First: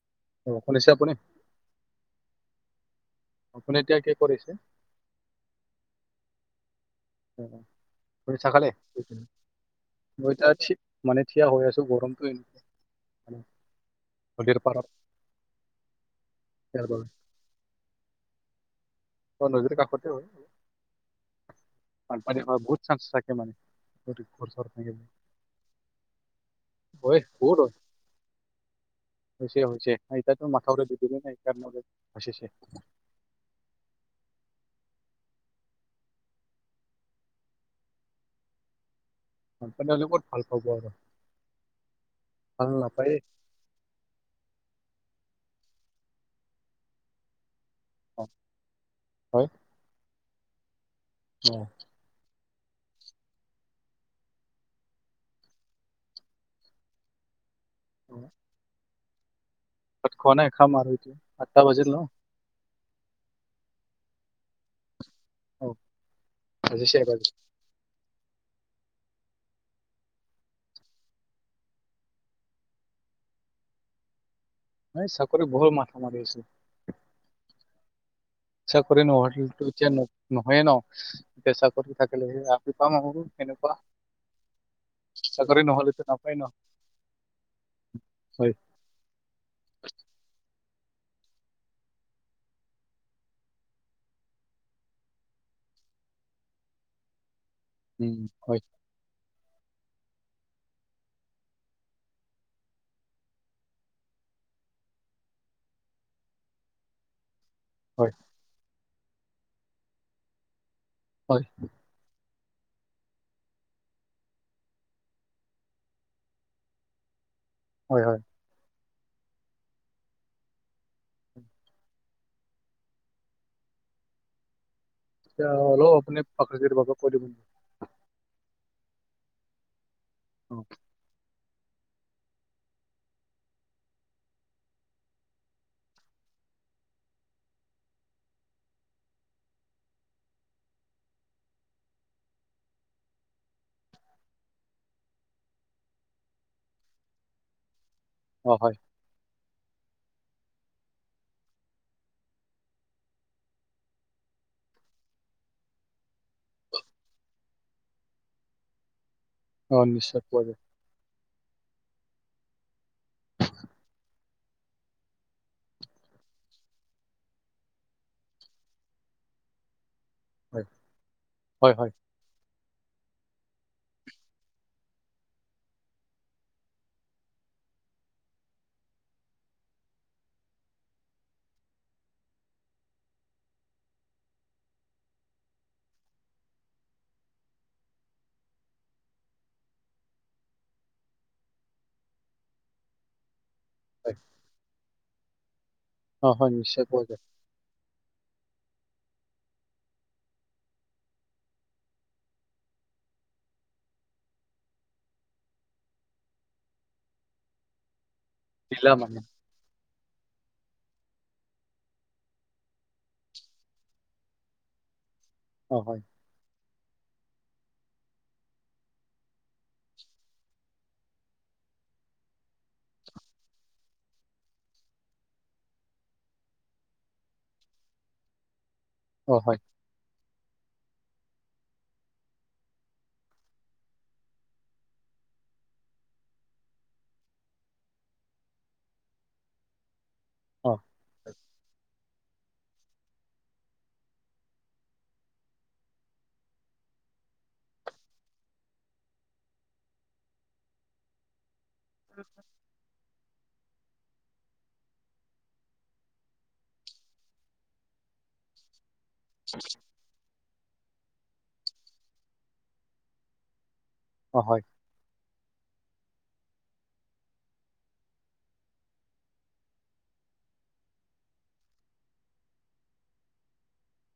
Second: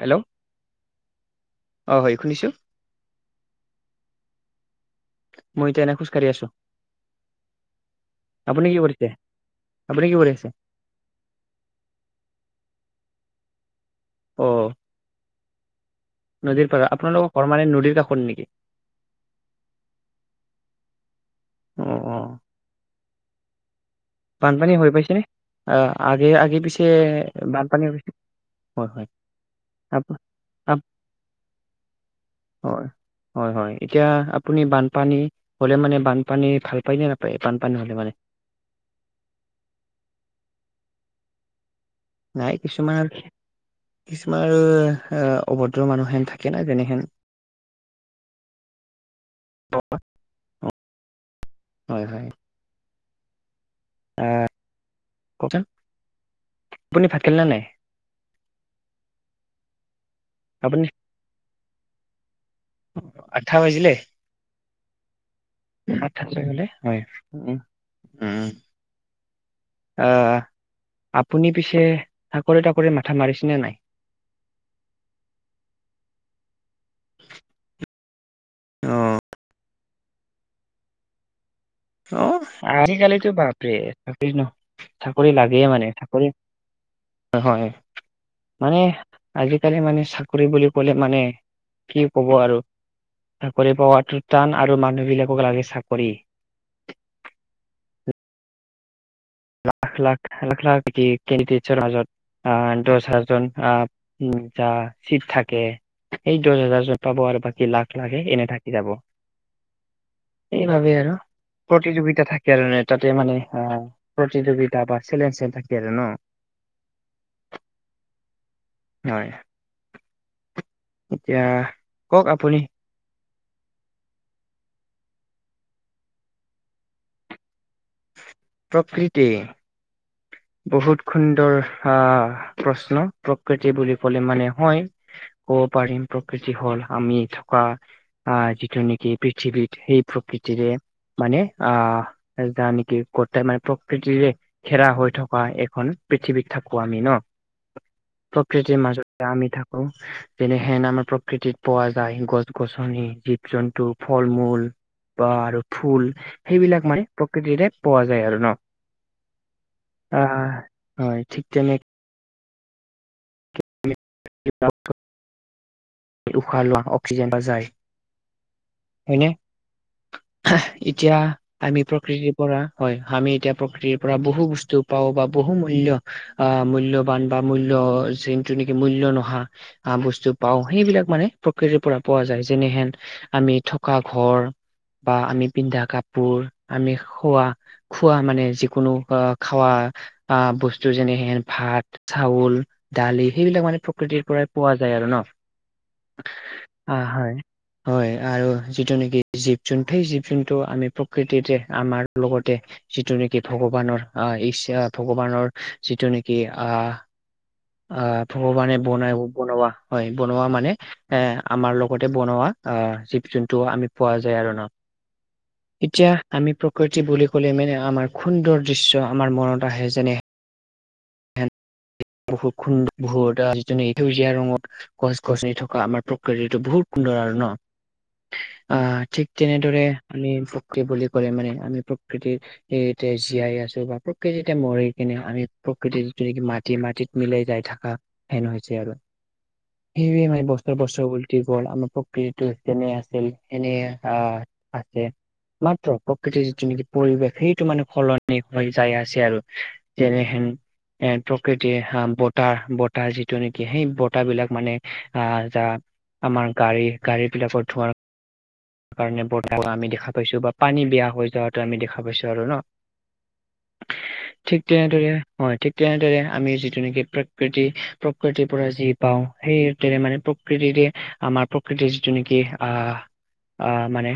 Hello অঁ' শুনিছে আপুনি? অঁ হয়, শুনিছোঁ। আপুনি এতিয়া কি কৰিছে? মই এতিয়া এনে খোজকাঢ়ি আছো। উম' উম' শুঁই থাকা আপুনি দেই, কি কৰিছে আপুনি কি কৰি আছে [unintelligible] মানে থিয় হৈ আছো গৰমটো এনে অ নদীৰ পাৰত। নদীৰ পাৰ, ইয়াৰ বাবে আপোনালোকৰ ঘৰ মানে নদীৰ কাষত নেকি? অ' নদীৰ কাষতে হয়। অ অ বানপানী হোৱা বহুত চান্স থাকে মানে। নদীত ঘৰ চৰ বানপানী ভাঙি হৈ পাইছে নে? অ আগে আগে পিছে হয় বহুত হয় বানপানী হৈছে? হয় হয়। হৈছে হৈছে, আপ ইতিয়াটো আপ মাথাউৰি দিদিলে নাই, ইতিয়া হৈছে হৈছে। হয় হয় হয়, এতিয়া আপুনি বানপানী হলে মানে বানপানী ভাল পায় নে নাপায় বানপানী হলে মানে? বানপানী হ'লে ক'ত ভাল পাব আৰু? নাই ভাল কিছুমান নাপায়ে কিছুমান আৰু অভদ্ৰ মানুহেন থাকে না যেনেহেন- অঁ, হয়। অ অ। অঁ। হয় হয়। অঁ কওকচোন, আপুনি ভাত খালেনা নাই? অঁ'। তাত খোৱা নাই খাম আপুনি আৰু এতিয়া, আঠটা বাজিল ন। অ অ আঠঠা বাজিলে? অ আঠাইলে গলে বাজিছে হয়, বাজিছে উম উম। অ' আপুনি পিছে চাকৰি তাকৰি মাথা মাৰিছেনে নাই? এই চাকৰি বহুত মথা মাৰি আছো। চাকৰী কৰি অ', নহলেটো এতিয়া নহয়ে ন। এতিয়া চাকৰি অ'। থাকিলেহে আমি পাম আৰু আজিকালিতো বাপৰে এনেকুৱা, চাকৰি ন লাগেই চাকৰি মানে নহলে- টো চাকৰি নাপায় ন। হয়, হয় মানে- আজিকালি মানে চাকৰি বুলি ক'লে মানে কি কব আৰু? চাকৰি পোৱাতো টান আৰু মানুহ বিলাকক লাগে চাকৰি। উম' হয়ত- লাখ লাখ লাখ লাখ কি কেন্দিদেটছৰ মাজত- আঁহ দহ হাজন আঁহ উম যা চীত থাকে। এই দহ হাজাৰ চীত পাব আৰু, বাকী লাখ- হয় লাগে এনেই থাকি যাব, সেই বাবেই আৰু- হয়। প্ৰতিযোগিতা থাকে আৰু নে তাতে মানে অঁ প্ৰতিযোগিতা বা চেলেকশ্যন থাকে আৰু ন। হয় হয়। হয়। এতিয়া, কওক আপুনি? এতিয়া অলপ আপুনি প্ৰকৃতি বাবে কৈ দিব নি? প্ৰকৃতি? অ বহুত সুন্দৰ আহ প্ৰশ্ন প্ৰকৃতি বুলি ক'লে মানে হয় ক'ব পাৰিম প্ৰকৃতি হল আমি থকা আহ যিটো নেকি পৃথিৱীত সেই প্ৰকৃতিৰে মানে আ যা নেকি কটাই মানে প্ৰকৃতিৰে ঘেৰা হৈ থকা এখন পৃথিৱীত থাকো আমি ন অ হয় প্ৰকৃতিৰ মাজত এয়া আমি থাকো যেনেহেন আমাৰ প্ৰকৃতিত পোৱা যায় গছ গছনি জিব জন্তু ফল মূল বা আৰু ফুল সেইবিলাক মানে প্ৰকৃতিতে পোৱা যায় আৰু ন অ নিশ্চয় পোৱা আহ যায় হয় ঠিক তেনেক উশাহ লোৱা অক্সিজেন বা যায় হয়নে হয় এতিয়া হয় আমি হয় প্ৰকৃতিৰ পৰা হয় আমি এতিয়া প্ৰকৃতিৰ পৰা বহু বস্তু পাওঁ বা বহু মূল্য আ মূল্যবান বা মূল্য যিনটো নেকি মূইল ল্য নোহা আহ বস্তু পাও সেইবিলাক মানে প্ৰকৃতিৰ পৰা পোৱা যায় যেনেহেন আমি থকা ঘৰ বা আমি পিন্ধা কাপোৰ আমি খোৱা খোৱা মানে যিকোনো আহ খাৱা আ বস্তু যেনেহেন ভাত চাউল দালি সেইবিলাক মানে প্ৰ হয় কৃতিৰ পৰাই পোৱা যায় আৰু ন অ হয় নিশ্চয় অ পোৱা যায় হয় হয় আৰু যিটো নেকি জীৱ জন্তু সেই জীৱ জন্তু আমি প্ৰকৃতিতে আমাৰ লগতে যিটো নেকি ভগৱানৰ অ ইচ্ছা ভগৱানৰ যিটো নেকি আহ আ ভগৱানে দিলা বনাই মানে বনোৱা হয় বনোৱা মানে এ আমাৰ লগতে বনোৱা আহ জীৱ জন্তু আমি পোৱা যায় আৰু ন অ হয় এতিয়া আমি প্ৰকৃতি বুলি ক'লে মেনে আমাৰ সুন্দৰ দৃশ্য আমাৰ মনত আহে যেনেহ বহুত খুড ভ [inaudible] যেনেক সেউজীয়া ৰঙৰ গছ গছনি থকা আমাৰ প্ৰকৃতিটো বহুত সুন্দৰ আৰু ন আহ ঠিক অ হয় তেনেদৰে আমি প্ৰকৃ বুলি ক'লে মানে আমি প্ৰকৃতিৰ, এ এতিয়া জীয়াই আছো বা প্ৰকৃতিতে মৰি কিনে আমি প্ৰকৃতি যিটো নেকি মাত, টি মাটিত মিলাই যাই থাকা হেন হৈছে আৰু। সেইবোৱে মানে অ বছতৰ বছৰ উলটি গ'ল আমাৰ, প্ৰক কৃতোৰ কেনে আছিল সেনে আ আছে, মাত্ৰ প্ৰকৃতিৰ যিটো নেকি পৰিৱেশ, সেইটো মানে সলনি হৈ যাই আছে আৰু যেনেহেন, কৃতিয়ে হা বতাৰ বতাহ যিটো নেকি সেই বতাহ বিলাক মানে আহ যা, আমাৰ গাড়ী, গাড়ী বিলাকত ধোৱাৰ, কাৰণে বতাহ বেয়া, আমি দেখা পাইছো বা পানী বেয়া হৈ যোৱাটো আমি দেখা পাইছো আৰু ন। অ হয় ঠিকে দৰে হয় ঠিক তেনেদৰে আমি যিটো নেকি প্ৰকৃতি প্ৰকৃতিৰ পৰা যি, পাওঁ সেইতেৰে মানে প্ৰকৃতিৰে আমাৰ প্ৰকৃতিৰ যিটো নিকি আহ, আ মানে,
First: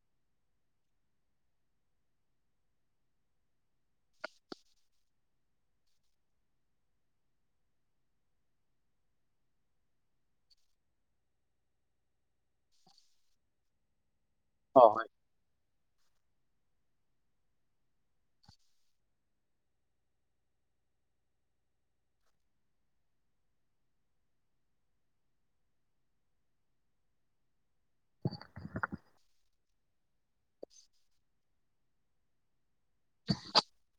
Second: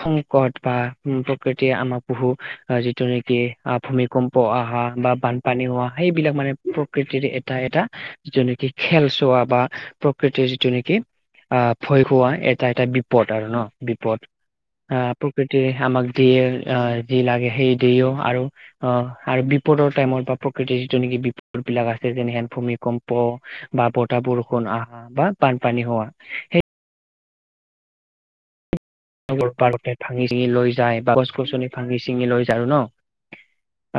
সংকট বা উ প্ৰকৃতিয়ে আমাক বহু আহ যিটো নেকি আ ভূমি - কম্প অহা বা বানপানী হোৱা সেইবিলাক মানে প্ৰকৃতিৰ এটা এটা যিটো নেকি খেল চোৱা বা প্ৰকৃতিৰ যিটো নেকি, আহ ভয় খোৱা এটা এটা বিপদ আৰু ন বিপদ। অ আ হয় প্ৰকৃতিৰে আমাক দিয়ে আ যি লাগে সেই দিয়েও, আৰু অহ আৰু বিপদৰ টাইমত বা প্ৰকৃতিৰ যিটো নেকি বিপদ বিলাক আছে যেনেহেন ভূমিকম্প, বা বতাহ, বৰষুণ আহা বা বানপানী হোৱা, সেই- [inaudible] পাৰ ভাঙি- চিঙি লৈ যায়, বা গছ-গছনি ভাঙি- চিঙি লৈ যায় আৰু ন।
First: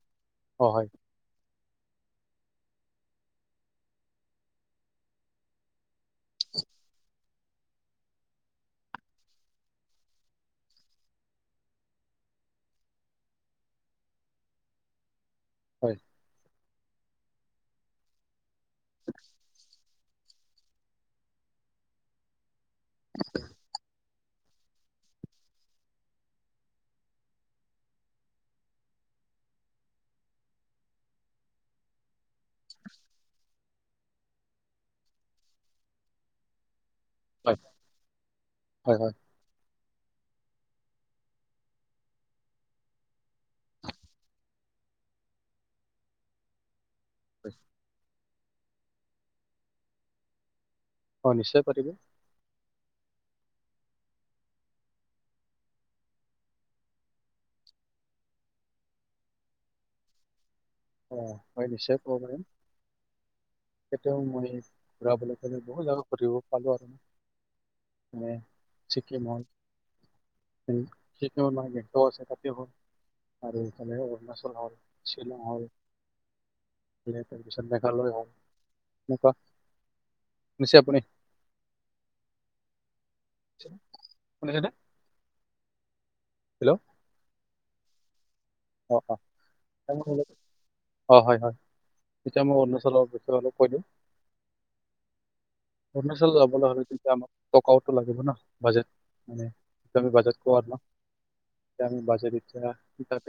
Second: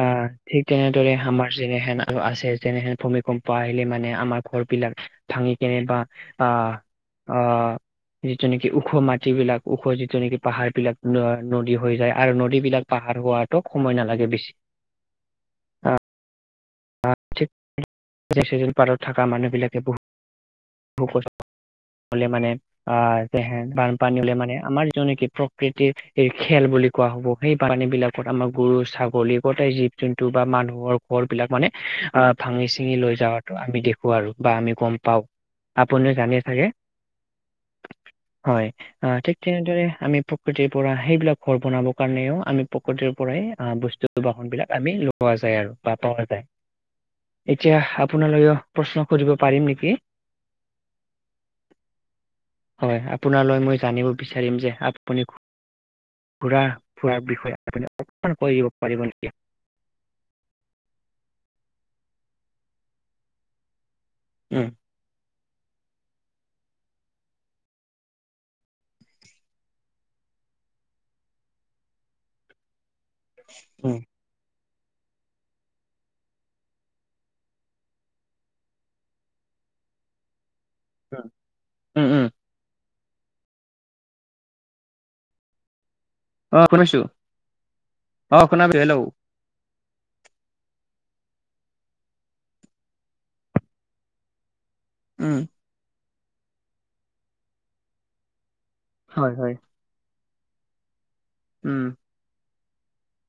অ, অ ঠিক হয় তেনেদৰে আমাৰ যেনেহেন আৰু আছে, যেনেহেন ভূমিকম্প আহিলে মানে আমাৰ ঘৰ বিলাক ভাঙি কেনে বা আহ, অ, যিটো নেকি ওখ মাটিবলাক ওখ যিটো নেকি পাহাৰ বিলাক নদী হৈ যায়। আৰু নদী বিলাক পাহাৰ হোৱাত সময় নালাগে বেছি। হয়। ঠিক [unintelligible] পাহাৰত থকা মানুহ বিলাকে বহুত কষ্ট। হ'লে মানে আহ, বানপানী হ'লে মানে আমাৰ নিজৰ প্ৰকৃতিৰ এই খেল বুলি কোৱা হ'ব। সেই পানী বিলাকত আমাৰ গৰু, ছাগলী গোটাই যি যোনটো বা মানুহৰ ঘৰ বিলাক মানে। আহ, ভাঙি- চিঙি লৈ যাৱটো আমি দেখো আৰু বা আমি গম পাও। আপুনি জানেই চাগে? হয় হয়, অ ঠিক তেনেদৰে আমি প্ৰকৃতিৰ পৰা সেইবিলাক ঘৰ বনাব কাৰণেও আমি প্ৰকৃতিৰ পৰাই আহ, বস্তু বাহন বিলাক আমি নোপোৱা যায় আৰু বা পোৱা নাযায়। এতিয়া আপোনালৈও প্ৰশ্ন কৰিব পাৰিম নেকি? অ, নিশ্চয় পাৰিব। হয়, আপোনালৈ মই জানিব বিচাৰিম যে আপুনি ঘুৰা- ফুৰা বিষয়ে, আপুনি অকমান কৈ দিব পাৰিব নেকি? অ, হয়, নিশ্চয় ক'ব পাৰিম। এতিয়াও মই উম, ঘূৰা বুলি কলে, বহুত জাগা ঘুৰিব পালো আৰু। নে চিকিম হ'ল সেইটো আমাৰ আছে কাতি হ'ল আৰু উম, ইইফালে অৰুণাচল হ'ল। শ্বিলং হ'ল, তাৰপিছত মেঘালয় হওক। নিশ্চয় আপুনি উম, উম। শুনিছেনে? অ, হেল্ল' শুনিছো, অ, শুনিছোঁ হেল্ল'। হেল্ল। হয়- হয়- হয়, এতিয়া মই অৰুণাচলৰ ভিতৰলৈ কৈ দিম। উম। অৰুণাচল যাবলৈ হ'লে কিন্তু আমাক টকাওতো লাগিব না। বাজেট হয়, মানে হয়। এতিয়া আমি বাজেট কওঁ আৰু তোমাক ন, উম, এতিয়া আমি বাজেট ইচ্ছা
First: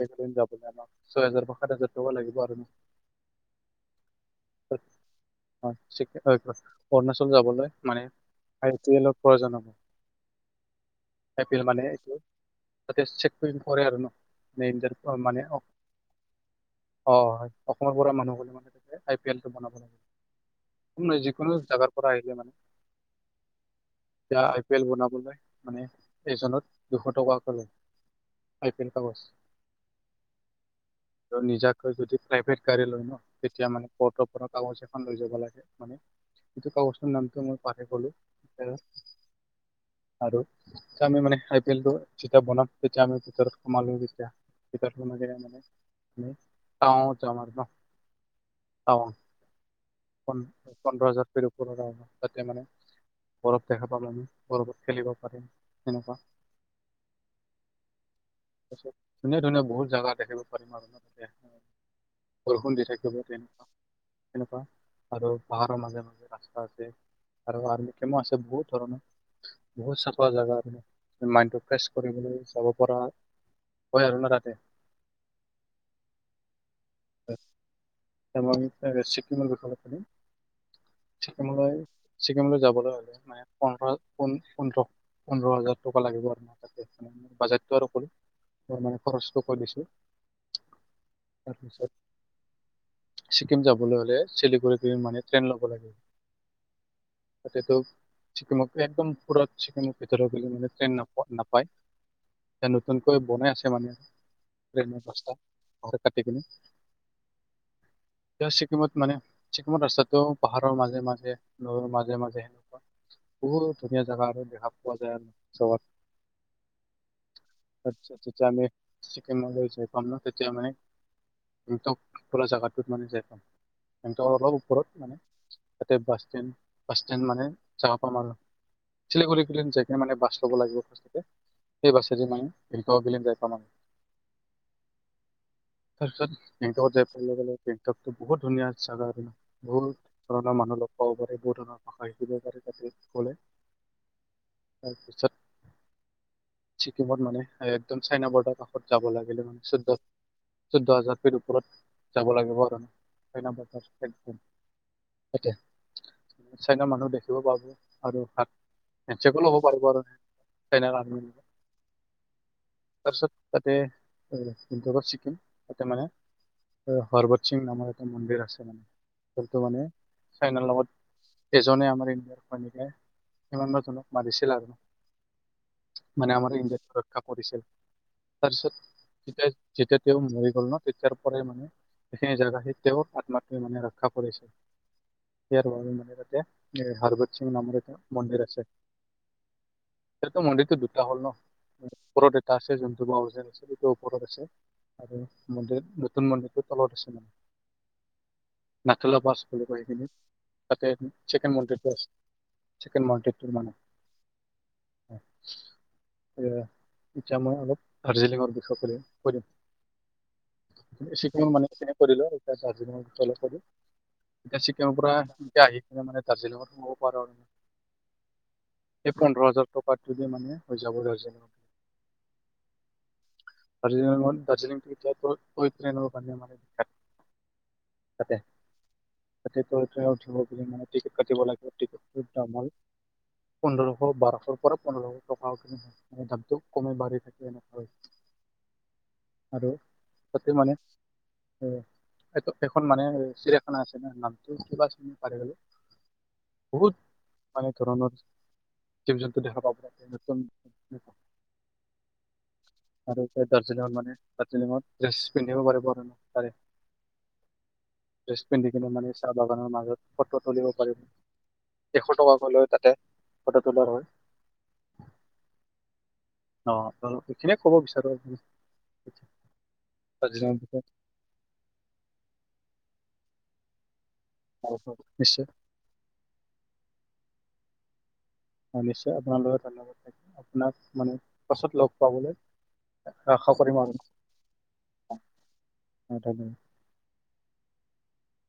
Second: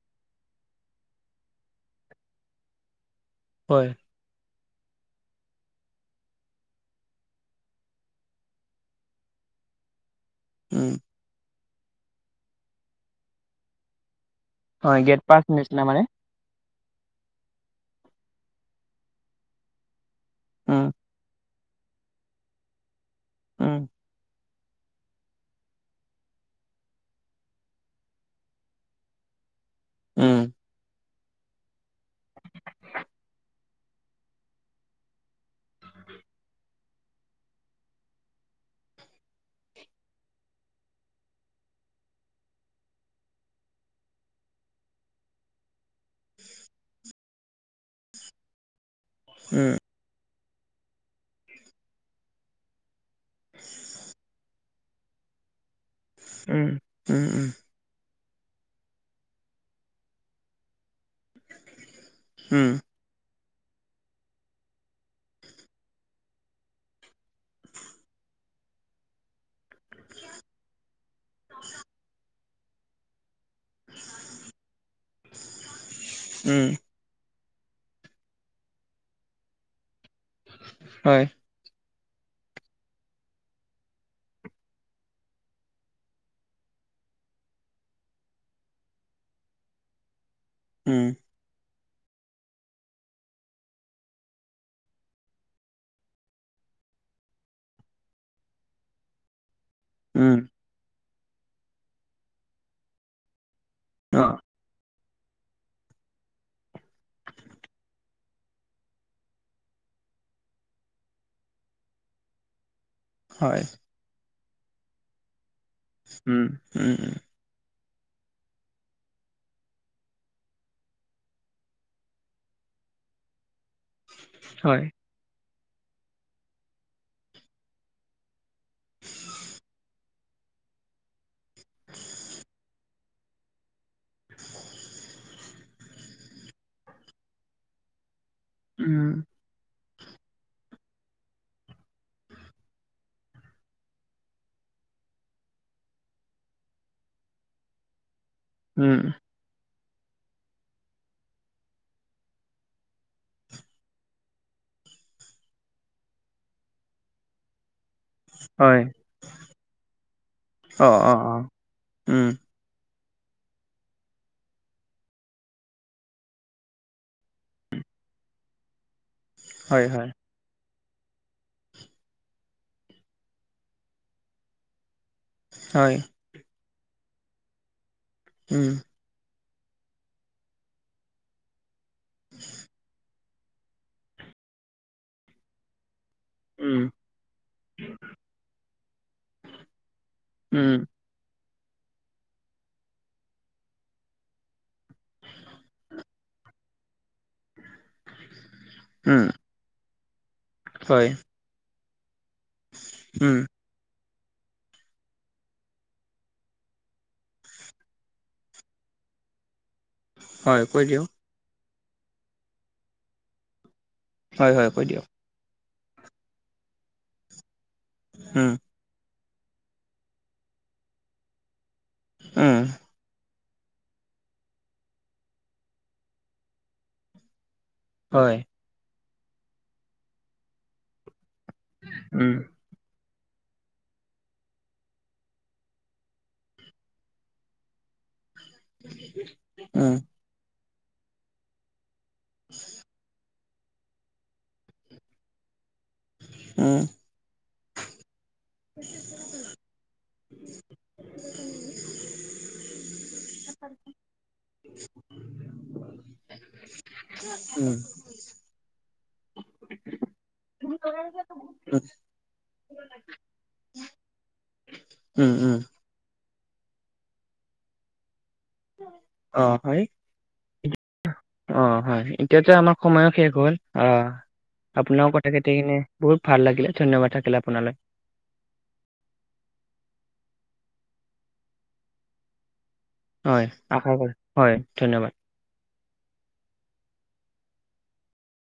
একদিন‌ যাব নাপাওঁ, ছয় হাজাৰ বা সাত হাজাৰ টকা লাগিব আৰু ন। হয়। অৰুণাচল যাবলৈ মানে আই পি এলক পৰে জান'। উম। পি [unintelligible] যে মানে যাতে চেক কৰি কৰে আৰু ন- হয় ন গেট পাছ মানে অঁ। নিচিনা মানে অ, হয় অসমৰ পৰা মানুহ গ'লে মানে আই পি এল টো বনাব লাগে। উম, তুমি যিকোনো জাগাৰ পৰা আহিলে মানে। উম। এতিয়া আই পি এল বনাবলৈ মানে এজনত দুশ টকাক লয়। আই পি এল কাগজ। উম তোৰ নিজাকৈ যদি প্ৰাইভেট গাড়ী লয় ন তেতিয়া মানে পটপ ফোনত কাগজ এখন লৈ যাব লাগে মানে এইতো কাগজটোৰ নামটো মই পাহৰি গলো আৰু তেতিয়া আমি মানে আই পি এলটো যেতিয়া বনাম তেতিয়া আমি ভিতৰত সোমালো যেতিয়া িত মানে আ মাৰ [unintelligible] উম পোন্ধৰ হাজাৰ কে ওপৰৰ তাতে মানে বৰফ দেখা পাম আমি বৰফ খেলিব পাৰি তেনেকুৱা উম উম উম তাৰপিছত ধুনীয়া ধুনীয়া বহুত জাগা দেখিব পাৰিম আৰু ন তেতিয়া উম, বৰষুণ দি থাকিব পাৰিম এনেকুৱা আৰু পাহাৰৰ মাজে মাজে ৰাস্তা আছে আৰু আৰ্মী কেমো আছে বহুত ধৰনৰ বহুত চাফা জাগা আৰু মাইন্ডটো ফ্ৰেছ কৰিবলৈ যাব পৰা হয় আৰু না তাতে উম তাৰ মানে [unintelligible] চিকিমৰ হয়, তোমাৰ লৈ ছিকিমলৈ যাবলৈ হ'লে মানে পোন্ধৰ পোন্ধৰ পোন্ধৰ হাজাৰ টকা লাগিব আৰু তাত বাজেটতো আৰু কৰি খৰচটো কৈ দিছো উম তাৰপিছত ছিকিম যাবলৈ হ'লে চিলিগুৰিৰ মানে ট্ৰেইন ল'ব উঠিব লাগে তাতেতো চিকিমত একদম ওপৰত চিকন ম ভিতৰৰ উম। পিনে মানে ট্ৰেইন নাপায় এ নতুনকৈ বনাই আছে মানে অহ ট্ৰেইনৰ ব্যৱস্থা নহলে কাটি কিনে এতিয়াও ছিকিমত মানে ছিকিমত ৰাস্তাটো পাহাৰৰ মাজে মাজে নৈৰ মাজে মাজে সেনেকুৱা হয়, বহুত ধুনীয়া জেগা আৰু দেখা পোৱা যায় আৰু চবত উম উম উম আচ্ছা আচ্ছা যেতিয়া আমি চিকিনলৈ যায় পাম ন তেতিয়া মানে গেংন্তক পুৰা জাগাটোত মানে যায় পাম গেংন্তকৰ অলপ হয়, ওপৰত মানে তাতে বাছ ষ্টেণ্ড বাছ ষ্টেণ্ড মানে চাবা পাম আৰু চিলিগুৰি ফালে যায় কিনে মানে বাছ ল'ব লাগিব পাছতে সেই বাছেদি মানে গেংটক গেলি যায় পাম [unintelligible] তাৰপিছত গেংটকত যায় পোৱাৰ লগে লগে গেংকটো বহুত ধুনীয়া উম, জাগা ৰে বহুত ধৰণৰ মানুহ লগ পাব পাৰি বহু ধৰণৰ ভাষা শিকিব পাৰে তাৰপিছত ক'লে। তাৰ পিছত। ছিকিমত মানে একদম চাইনা বৰ্ডাৰ কাষত উম, যাব লাগিলে মানে চৈদ্দত। চৈধ্য হাজাৰ ফিত ওপৰত যাব লাগিব আৰু ন চাইনা বৰডাৰ একদম। তাতে চাইনা মানুহ দেখিব পাব। আৰু হাত হয়। হেণ্ডচেকো ল'ব পাৰিব আৰু অ', চাইনাৰ অ', আৰ্মি ৰ লগত। অ', উম! তাৰপিছত তাতে উগত চিকিম তাতে মানে। অহ হৰ্বত সিং নামৰ এটা মন্দিৰ আছে মানে যোনটো মানে হয়, হয়, চাইনাৰ লগত, এজনে আমাৰ ইণ্ডিয়াৰ [inaudible] কিমানবা জনক মাৰিছিল আৰু। হয়। মানে আমাৰ ইণ্ডিয়াত ৰক্ষা পৰিছিল, উম, তাৰপিছত তেতিয়া যেতিয়া তেওঁ, মৰি গ'ল ন, তেতিয়াৰ পৰাই মানে সেই জেগাতেই তেওঁৰ আত্মা তে, মানে ৰক্ষা কৰিছে, ইয়াৰ বাবে মানে তাত তে, উম, হৰবত সিং নামৰ এটা মন্দিৰ আছে, তাততো মন্দিৰটো উম, দু ত, হ'ল ন, ওপৰত এটা আছে, যোনটো ম, আজেছো সেইটো ওপৰত আছে। আৰু মন্দিৰ, নতুন মন্দিৰটোৰ তলত আছে মানে। [unintelligible] নাখেলা উম, বাছ, বুলি কয় সেইখিন তাকে হয়, চেকেন মন্দিৰটো আছে। চিকেন উম, মন্দিৰটোৰ মানে অ, [unintelligible] এইয়া, ইতিয়া মই অলপ দাৰ্জিলিঙৰ বিষয়ে কৰিম, কৰিম। হয় কৈ দিয়ক এই, চিকিমৰ মানে কেনে পৰিল এতিয়া দাৰ্জিলিঙৰ‌ অলপ পঢ়িম। হয়, এতিয়া হয় কৈ দিয়ক। ছিকিমৰ পৰা এতিয়া আহি কিনে, মানে দাৰ্জিলিঙত সোমাব পাৰো আৰু। উম, এই পোন্ধৰ হাজাৰ টকাতো দিয়ে মানে [unintelligible] উম, দাৰ্জিলিংঙে মন, দাৰ্জিলিং ভিতৰত গৈ কৈ পিনে আনিব পাৰে মানে [unintelligible] তাতে, তাতে ত, উঠিব বুলি মানে টিকেট কাটিব লাগে। টিকেতটোৰ উম দাম হ'ল, পোন্ধৰশ বাৰশৰ পৰা পোন্ধৰশ টকাটো দামটো, কমেই বাঢ়ি থাকে এনেকৈ। আৰু উম তাতে মানে এই এইটো, এখন মানে চিলেক না, আছেনে নামটো কিবা আছেনে পাৰিগলো। বহুত মানে, ধৰণৰ জীৱ-জন্তু দেখা পাওঁ [unintelligible] [unintelligible] [unintelligible] আৰু এই, দাৰ্জিলিঙত মানে, দাৰ্জিলিঙত ইয়েছ পিন্ধিব পাৰিব আৰু তাৰে। উম, ড্ৰেছ পিন্ধি কেনে, মানে চাহ বাগানৰ মাজত ফটো তুলিব পাৰিম, এশ টকাকৈ লৈ তাতে ফটো তোলোৱাৰ হয়। উম, উম, অ, তল এইখিনিয়ে ক'ব বিচাৰো আৰু। অ, হয় দাৰ্জিলিঙৰ ইতি বিষয়ে অ, হয় এতিয়াতো আমাৰ সময়ো শেষ হ'ল, অহ আৰু আপোনাৰও কথা নিশ্চয় কেতি কিনে বহুত ভাল লাগিলে ধন্যবাদ থাকিলে, আপোনালৈ। হয়, নিশ্চয় আপোনালৈও ধন্যবাদ থাকি, আপোনাক মানে পাছত লগ পাবলৈ হয়, কৰিম আৰু আশা কৰে, হয় ধন্যবাদ। [unintelligible]